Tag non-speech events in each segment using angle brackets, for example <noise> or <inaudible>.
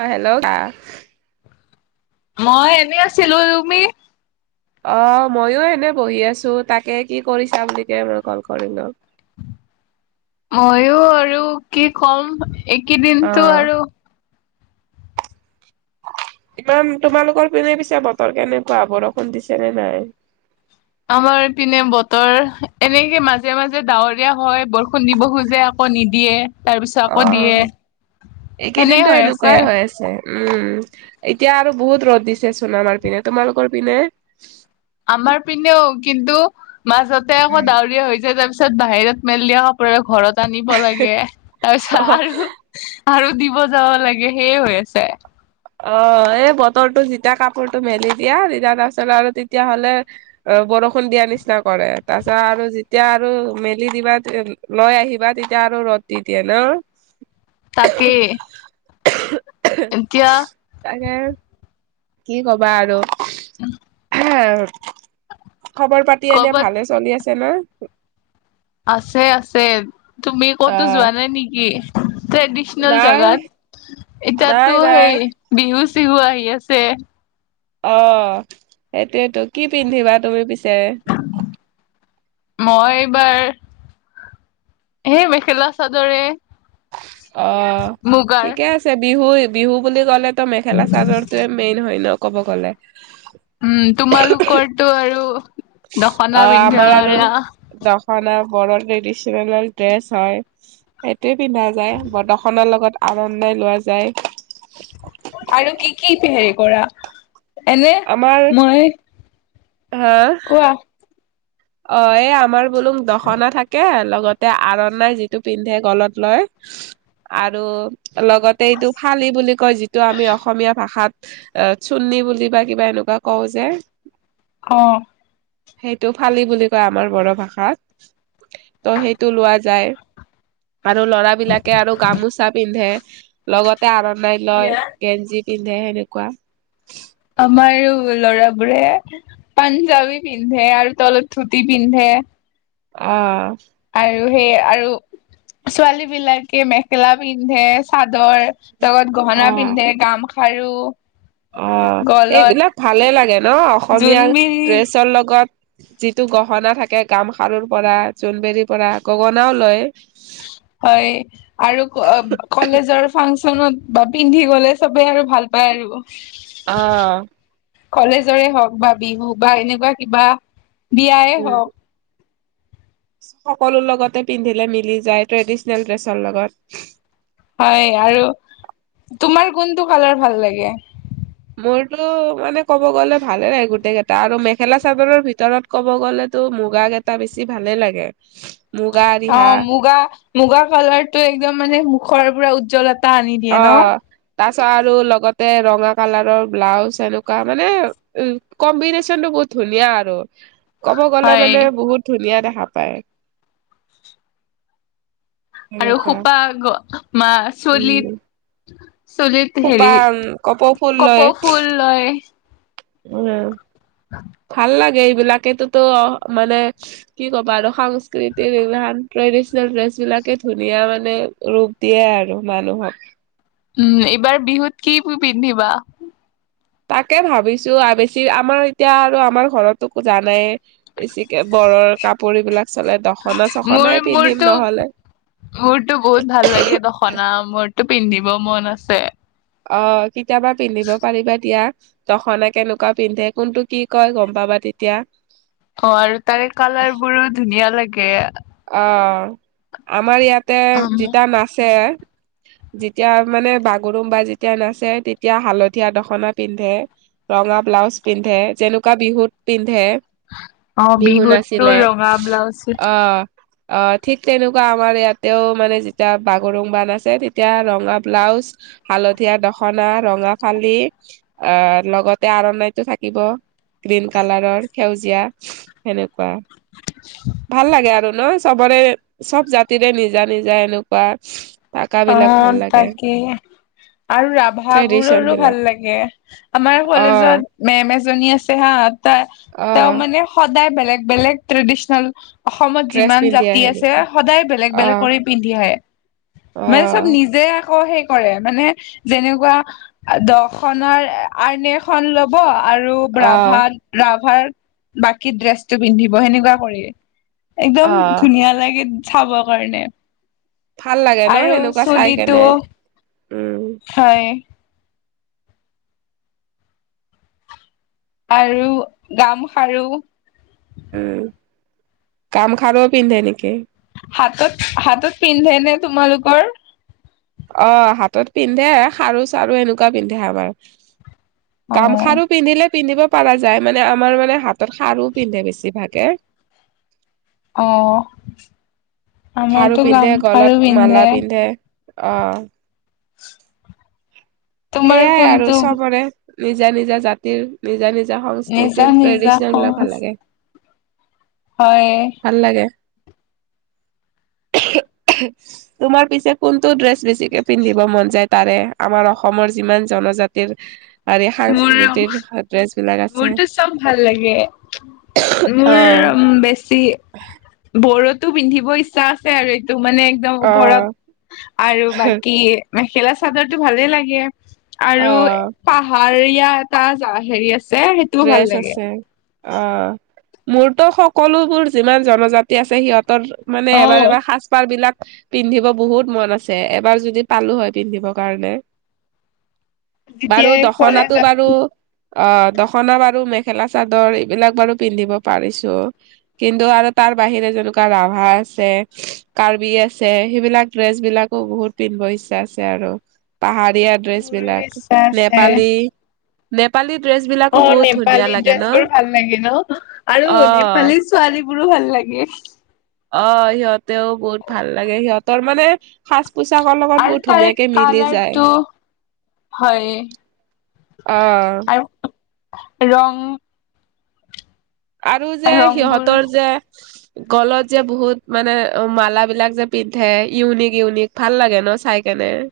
অ hello. মই এনেই আছিলো তুমি। অ মইো এনে বহি আছো তাকে কি কৰিছা বুলিকে মই কল কৰিলো। ময়ো আৰু কি কম অ একেইদিনতটো আৰু। <unintelligible> ইমান তোমালোকৰ পিনে পিছা বতৰ কেনেকুৱা বৰষুণ দিছে নে নাই। আমাৰ পিনে বতৰ এনেকে মাজে মাজে ডাৱৰীয়া হয় বৰষুণ দিব খোজে আকৌ। ক নিদিয়ে। তাৰ পিছত অ আকৌ দিয়ে সেনে এইকেইদিনতো হৈ আছে এনেকুৱাই হৈ আছে উম। এতিয়া আৰু বহুত ৰ'দ দিছে চনামাৰ পিনে তোমালোকৰ পিনে। আমাৰ পিনেও কিন্তু মাজতে আকৌ ডাউৰীয়া হৈ যায় তাৰ পিছত বাহিৰত মেল দিয়া কাপোৰৰে ঘৰত। জানিব লাগে অ তাৰপিছত আৰু। আৰু দিব যাব লাগে সেইয়ে হৈ আছে। অ এই বতৰটো যেতিয়া কাপোৰটো মেলি দিয়া তোৰ তাৰপাছল আৰু তেতিয়া হ'লে অ। বৰষুণ দিয়া নিচিনা কৰে তাৰ পাছত আৰু যেতিয়া আৰু মেলি দিবা লৈ আহিবা তেতিয়া। ৰ দিয়া ন। তাকে। <unintelligible> এতিয়া। তাকে কি কবা আৰু <unintelligible> খবৰ পাতি এনে কৰ'বাত ভালে চলি আছে না? আছে- আছে তুমি কতো আহ যোৱা নাই নেকি? ট্ৰেডিচনেল নাই জেগাত নাই এতিয়াতো নাই সেই বিহু চিহু আহি আছে অহ, সেইটোয়েইটো কি পিন্ধিবা তুমি পিছে? মই এইবাৰ হে মেখেলা চাদৰে। অহ, মুগাৰ ঠিকে আছে বিহু -বিহু বুলি ক'লে ত'মেখেলা- চাদৰ তোয়ে মেইন হয় ন' ক'ব গ'লে। উম, তোমালোকৰ তো আৰু দখনা অহ, পিন্ধা আমাৰ আৰু কৰা দখনা বড়ো ট্ৰেডিচনেল ড্ৰেছ হয় সেইটোই পিন্ধা যাই বড়োখনৰ লগত আনন্দে লোৱা যায়। আৰু কি- কি হেৰি কৰা এনে আমাৰ মই হা কোৱা অহ, এই আমাৰ বোলো দখনা থাকে লগতে আৰণাই যিটো পিন্ধে গলত লয়, আৰু লগতে এইটো ফালি বুলি কয় যিটো আমি অসমীয়া ভাষাত অহ, চুৰ্ণী বুলি বা কিবা এনেকুৱা কওঁ যে অহ সেইটো ফালি বুলি কয় আমাৰ বড়ো ভাষাত ত' সেইটো লোৱা যায়। আৰু ল'ৰা বিলাকে আৰু গামোচা পিন্ধে লগতে আৰনাই লয় গেঞ্জি পিন্ধে সেনেকুৱা আমাৰ ল'ৰাবোৰে পাঞ্জাবী পিন্ধে আৰু তলত ধুতি পিন্ধে। অহ ', আৰু সেই আৰু ছোৱালী বিলাকে মেখেলা পিন্ধে চাদ চাদৰ লগত গহনা পিন্ধে গামখাৰু অহ, গলত এইবিলাক ভালে লাগে ন অসমীয়াৰ জোনবিৰি ড্ৰেছৰ লগত। যিটো গহনা থাকে গামখাৰুৰ পৰা জোনবেৰিৰ পৰা গগনাও লয় হয়, আৰু কলেজৰ ফাংচন ফাঞ্চনত বা পিন্ধি গ'লে সবে আৰু ভাল পায় আহিব। অহ কলেজৰে হওক বা বিহু বা এনেকুৱা কিবা বিয়াই উম হওক সকলো লগতে পিন্ধিলে মিলি যায় ট্ৰেডিস্বনেল ড্ৰেছৰ লগত। হয় আৰু তোমাৰ কোনটো কালাৰ ভাল লাগে? মোৰতো মানে ক'ব গ'লে ভালে লাগে গোটেইকেইটা আৰু মেখেলা চাদৰৰ ভিতৰত ক'ব গ'লেটো মুগা কেইটা বেছি ভালে লাগে। মুগা ৰিহা অ', মুগা- মুগা কালাৰ টো একদম মানে মুখৰ পৰা উজ্জ্বল তা আনি দিয়ে ন', তাৰছত আৰু লগতে ৰঙা কালাৰৰ ব্লাউজ এনেকুৱা মানে উ কম্বেইনেশ্বন টো বহুত ধুনীয়া আৰু ক'ব গ'লে হয় মানে বহুত ধুনীয়া দেখে হাপাই আৰু খোপা মা উম, চুলিত চুলিত খোপা হেৰি কপৌ কপৌ ফুল লয়। উ-ঙ্গেও ভাল লাগে এইবিলাকেতোটো মানে কি ক'বা আৰু সাংস্কৃতিৰ এইবিলাক <unintelligible> ট্ৰেডিচনেল ড্ৰেছ বিলাকে ধুনীয়া মানে ৰূপ দিয়ে আৰু মানুহক। উম এইবাৰ বিহুত কি পিন্ধিবা? তাকে ভাবিছো বেছি আমাৰ এতিয়া আৰু আমাৰ ঘৰতো খোজা নাই। বেছিকে ঘৰৰ কাপোৰবিলাক চলে দখনা মোৰ চখনাই পিন্ধিম মোৰতো নহলে। মোৰতো বহুত ভাল লাগে দখনা মোৰটো পিন্ধিব মন আছে। অ কেতিয়াবা পিন্ধিব পাৰিবা দিয়া দখনা কেনেকুৱা পিন্ধে কোনটো কি কয় গম পাবা। তেতিয়া। অ আৰু তাৰে কালাৰ বোৰো ধুনীয়া লাগে। অ আমাৰ ইয়াতে যেতিয়া নাচে। <unintelligible> যেতিয়া মানে বাগৰুমবা যেতিয়া নাচে তেতিয়া হালধীয়া দখনা পিন্ধে ৰঙা। ব্লাউজ পিন্ধে যেনেকুৱা বিহুত পিন্ধে। অ বিহু বিহুততো নাছিলে ৰঙা ব্লাউজ অহ। অ ঠিক তেনেকুৱা আমাৰ ইয়াতেও মানে যেতিয়া বাগৰুংবা আছে তেতিয়া ৰঙা ব্লাউজ। হালধীয়া দখনা ৰঙা ফালি আহ লগতে আৰণাইতটো থাকিব। গ্ৰীণ কালাৰৰ সেউজীয়া সেনেকুৱা ভাল লাগে আৰু। ন চবৰে চব জাতিৰে নিজা নিজা এনেকুৱা। থাকা অ বিলাক ভাল লাগে। তাকে। আৰু ট্ৰেডিচন ৰাভবোৰৰো বিলাক ভাল লাগে আমাৰ অ'। কলেজত মেম এজনী আছে হা। তেওঁ অ', মানে সদায় বেলেগ বেলেগ ট্ৰেডিস্বনেল। অসমত ড্ৰেছ যিমান পিন্ধি জাতি আহে আছে নেকি? সদায় বেলেগ বেলেগ অ', কৰি পিন্ধি আহে। মানে চব অ', নিজে আকৌ সেই। কৰে মানে যেনেকুৱা দ আ নখন ল'ব আৰু। আৰু ৰাভা অ', ৰাভাৰ বাকী ড্ৰেছটো পিন্ধিব সেনেকুৱা কৰি। একদম অ', ধুনীয়া লাগে চাবৰ কাৰণে। ভাল লাগে ন আৰু সেনেকুৱা চাই চুলিটো কেনে উম। হয় আৰু গামখাৰু। গাম খাৰ পিন্ধে নেকি। হাতত হাতত পিন্ধে নে তোমালোকৰ। অ হাতত পিন্ধে খাৰু চাৰু এনেকুৱা পিন্ধে আমাৰ। অ গামখাৰু পিন্ধিলে। পিন্ধিব পৰা যায় মানে আমাৰ মানে হাতত সাৰো পিন্ধে বেছিভাগে। অ খাৰু আমাৰতো পিন্ধে গাম গলত খাৰু মালা পিন্ধে। অ। তোমাৰ সেইয়াই আৰু কোনটো চবৰে নিজা নিজা জাতিৰ নিজা নিজা। নিজা সংস্কৃতিৰ নিজা ট্ৰেডিচনেল বিলাক সজ ভাল লাগে। হয়। ভাল লাগে। তোমাৰ পিছে কোনটো ড্ৰেছ বেছিকে পিন্ধম। যায় তাৰে আমাৰ অসমৰ যিমান জনজাতিৰ। আৰে মোৰ সাংস্কৃতিৰ ড্ৰেছ বিলাক আছে মোৰটো চব ভাল লাগে। অ মোৰ বেছি বোৰতো পিন্ধিব ইচ্ছা আছে আৰু। ত মানে একদম অ ওপৰত। আৰু বাকী মেখেলা চাদৰ টো ভালে লাগে অ আৰু পাহ। আৰু ইয়া এটা হেৰি আছে। সেইটোও ভাল ড্ৰেছ লাগে আছে অ। মোৰতো সকলোবোৰ যিমান জনজাতি আছে সিহঁতৰ মানে অ এবাৰ এবাৰ সাজ পাৰ বিলাক। পিন্ধিব বহুত মন আছে এবাৰ যদি পালো হয় পিন্ধিব কাৰণে। বাৰু যেতিয়াই দখনাটো কলেজত বাৰু অ দ। খনা বাৰু মেখেলা চাদৰ এইবিলাক বাৰু পিন্ধিব পাৰিছো কিন্তু আৰু তাৰ বাহিৰে যেন। ৰাভা আছে কাৰ্বি আছে সেইবিলাক ড্ৰেছ বিলাকো বহুত পিন্ধিব ইচ্ছা আছে আৰু। আৰু পাহাৰীয়া ডেছ মোৰো বিলাক ইচ্ছা আছে নেপালী নেপালী ডেছ বিলাক। অ নেপালী ড্ৰেছ বোৰ ভাল লাগে ন আৰু অ নেপালী ছোৱালীৰ। মোৰো ভাল লাগে। অ সিহঁতেও বহুত ভাল লাগে সিহঁতৰ মানে হাছ। পোচাকৰ লগত আৰু বহুত তাৰে ধুনীয়াকে মিলি যায়। কালাৰটো হয় অ। আৰু ৰং। আৰু যে ৰংবোৰ সিহঁতৰ যে। গলত যে বহুত মানে অ মালাবিলাক যে পিন্ধে ইউনিক ইউনিক ভাল লাগে ন চাই কেনে। নেৰ।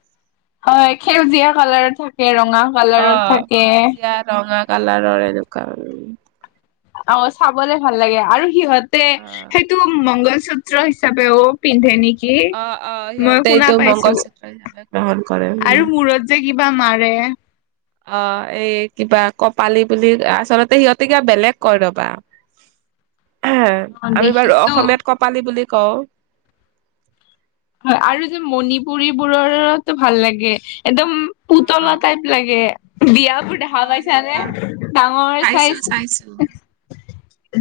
<unintelligible> হয় সেউজীয়া কালাৰত থাকে ৰঙা অ কালাৰত থাকে। কাল। অ চাবলে ভাল লাগে আৰু সিহঁতে অ সেইটো মংগল। চূত্ৰ হিচাপেও পিন্ধে নেকি। অ অ কিৰ মই সিহঁতে শুনা এইটো পাইছো মংগলসূত্ৰ হিচাপে গ্ৰহণ কৰে আৰু উম মৰত যে কিবা মাৰো। ৰে। অ এই কিবা কপালি বুলি আচলতে সিহঁতে কিবা বেলেগ কয় ৰবা। <unintelligible> এহ অ আমি বাৰু দেখিছো অসমীয়াত কপালি বুলি কওঁ। হয় আৰু যে মণিপুৰীবোৰৰো ভাল লাগে। একদম অ পুতলা টাইপ লাগে। বিয়াবোৰ অ দেখা পাইছানে সিহঁতৰ ডাঙৰ চাইছো চাইজ। চাইছো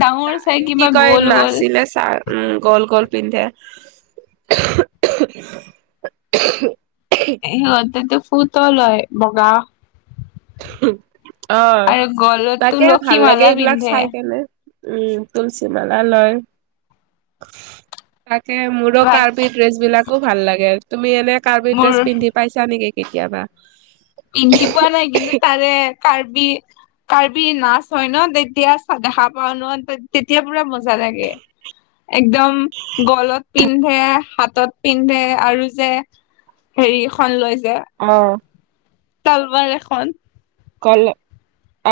ডাঙৰ চাই এই কি কিবা কয় গ'ল গ'ল। নাচিলে চা উম গল গ'ল পিন্ধে। সিহঁতেতো ফুত লয় বগা। অ আৰু গলত তাকে তুলসী ভাল লাগে মালা এইবিলাক পিন্ধে চাই কেনে। উম তুলসী মালা লয়। ত মোৰো বা কাৰ্বি ড্ৰেছ বিলাকো ভাল লাগে তুমি এনে কাৰ্বি মোৰ ড্ৰেছ পিন্ধি পাইছা নেকি। কেতিয়াবা। পিন্ধি পোৱা নাই কিন্তু তাৰে কাৰ্বি। কাৰ্বি নাচ হয় ন তেতিয়া দেখা পাওঁ ন তেতিয়া পুৰা মজা লাগে। একদম গলত পিন্ধে হাতত পিন্ধে আৰু যে হেৰিখন লৈছে। অ। তালবাৰ এখন। কল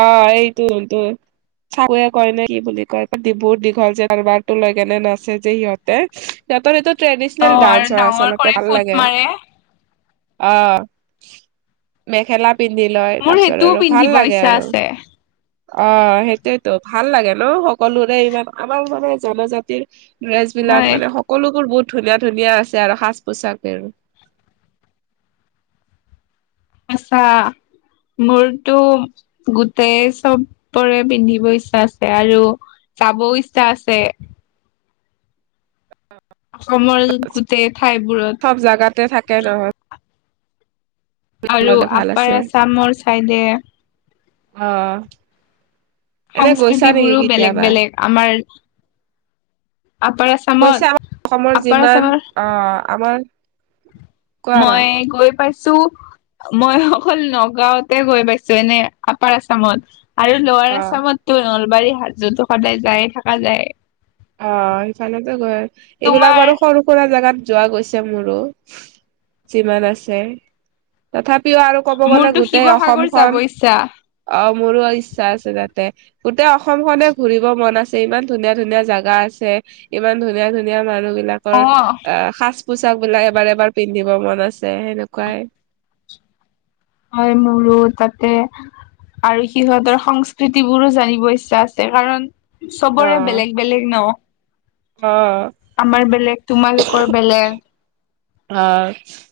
অ এইটো টো। চাকুৱে কয় নে কি বুলি কয় বহুত দীঘল যে টালবাৰতো লৈ কেনে নাছে যে সিহঁতে সিহঁতৰ সেইটোত। অ ট্ৰেডিচনেল ডান্স আৰু হয় ডাঙৰ আচলতে কৰি ভাল ফুট লাগে। মাৰে অ মেখেলা পিন্ধি লয়। মোৰ তাৰ পিছত সেইটোও আৰু ভাল পিন্ধিব লাগে ইচ্ছা আৰু। আছে অ সেইটোয়েতো ভাল লাগে ন সকলোৰে ইমান আমাৰ মানে জনজাতিৰ। ড্ৰেছ বিলাক হয় মানে সকলোবোৰ বহুত। ধুনীয়া ধুনীয়া আছে আৰু সাজ পোছাকে আৰু। আতছা। মোৰতো গোটেই চবৰে পিন্ধিব ইচ্ছা আছে আৰু। চাব ইচ্ছা আছে। অসমৰ গোটেই ঠাইবোৰত। চব জাগাতে থাকে নহয়। আৰু ভাল আপাৰ আছে আছামৰ চাইডে। অ। এনে গৈছা নেকি সংস্কৃতিবোৰো বেলেগ কেতিয়াবা বেলেগ আমাৰ। আপাৰ আছামত অৱশ্যে আমাৰ অসমৰ আপাৰ যিমান আছামৰ অ আমাৰ কোৱা কোৱা মই গৈ পাইছো ছো মই অকল নগাঁওতে গৈ পাইছো এনে আপাৰ আছামত আৰু লোৱাৰ অ আচামতো নলবাৰীৰ হাজতো সদায় যায়ে থাকা যায় অ সিফালেটো গৈ এইবিলাক তোমাৰ বাৰু সৰু সুৰা জাগাত যোৱা গৈছে মোৰো যিমান আছে তথাপি প্ৰিয় আৰু ক'ব গ'লে মোৰতো গোটেই শিৱসাগৰ অসমখন যাব ইচ্ছা অ মোৰো ইচ্ছা আছে তাত গোটেই অসম খনে ঘুৰিব মন আছে ইমান ধুনীয়া ধুনীয়া জাগা গা আছে ইমান ধুনীয়া ধুনীয়া মানুহ বিলাকৰ অ অ সাজ পোচাক বিলাক এবাৰ এবাৰ পিন্ধিব মন আছে সেনেকোৱাই হয় মোৰো তাতে আৰু সিহঁতৰ সংস্কৃতি বোৰো জানিব ইচ্ছা আছে কাৰণ অ চবৰে বেলেগ বেলেগ ন অ আমাৰ বেলেগ তোমালোকৰ বেলেগ অ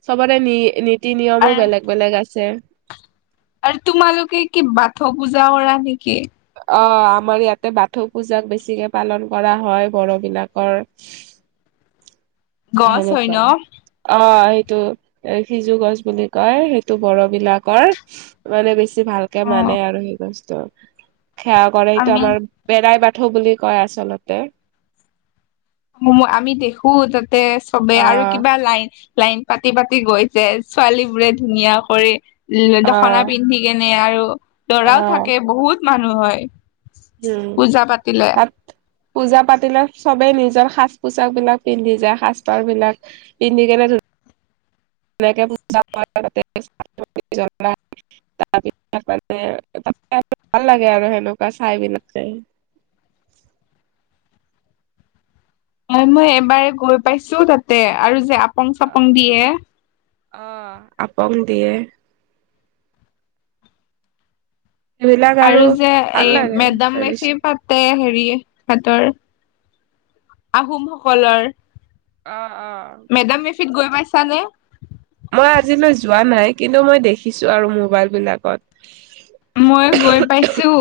চবৰে নি নীতি নিয়মো আৰু বেলেগ বেলেগ আছে আৰু তোমালোকে কি বাথৌ পূজা কৰা নেকি অ আমাৰ ইয়াতে বাথৌ পূজাক বেছিকে পালন কৰা হয় বড়ো বিলাকৰ <inaudible> গছ হয় সেনেকোৱা ন? অ যিটো এ সিজু গছ বুলি কয় সেইটো বড় বিলাকৰ মানে বেছি ভালকে অ' মানে আৰু সেই গছটো সেৱা কৰে এইটো আমি আমাৰ বেৰাই বা বুলি কয় আচলতে আমি দেখো তাতে চবে আৰু অ', কিবা লাইন লাইন পাতি পাতি গৈছে ছোৱালী বোৰে ধুনীয়া কৰি ও দখনা অ', পিন্ধি কিনে মানে আৰু লৰাও থাকে বহুত মানুহ হয়। উম পূজা পাতিলে। তাত পূজা পাতিলে চবেই নিজ, সাজ পোছাক বিলাক পিন্ধি যায় সাজ পাৰ বিলাক পিন্ধি কিনে ধুনীয়া ে <unintelligible> তাৰপিছত মানুহে লাহেকৈ ভাল লাগে আৰু সেনেকোৱা চাই বিলাকে হয় মই এবাৰে গৈ পাইছো তাতে আৰু যে আপং চাপং দিয়ে। অহ আপং দিয়ে। আৰু যে ভাল এই লাগে মেডাম মেফি ট্ৰেডিচন। পাতে হেৰি ইহঁতৰ আহোমসকলৰ অ। মেডাম মেফিত গৈ পাইছানে? মই আজিলৈ যোৱা নাই কিন্তু মই দেখিছো আৰু মোবাইল বিলাকত। মই গৈ পাইছো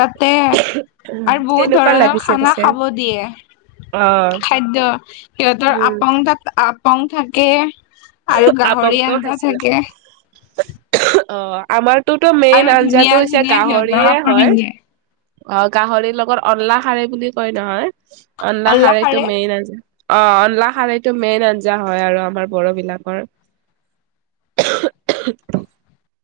তাতে। আৰু বহুত কেনেকুৱা ধৰণৰ লাগিছে খানা পিছে? খাব দিয়ে। অ', খাদ্য সিহঁতৰ উম, আপং থা আপং থাকে। আৰু গাহৰি আপংটো আঞ্জা খাইছিলো। থাকে। অ আমাৰটোতো মেইন আৰু আঞ্জাটো ধুনীয়া হৈছে ধুনীয়া সিহঁতৰ গাহৰিয়ে কাপোৰ হয়। পিন্ধে অ গাহৰিৰ লগত অনলা খাৰে বুলি কয় নহয় অনলা খাৰটো অল্লাহাৰে মেইন আজ অ অনলা খাৰেটো মেইন আঞ্জা হয় আৰু আমাৰ বডো বিলাক কৰ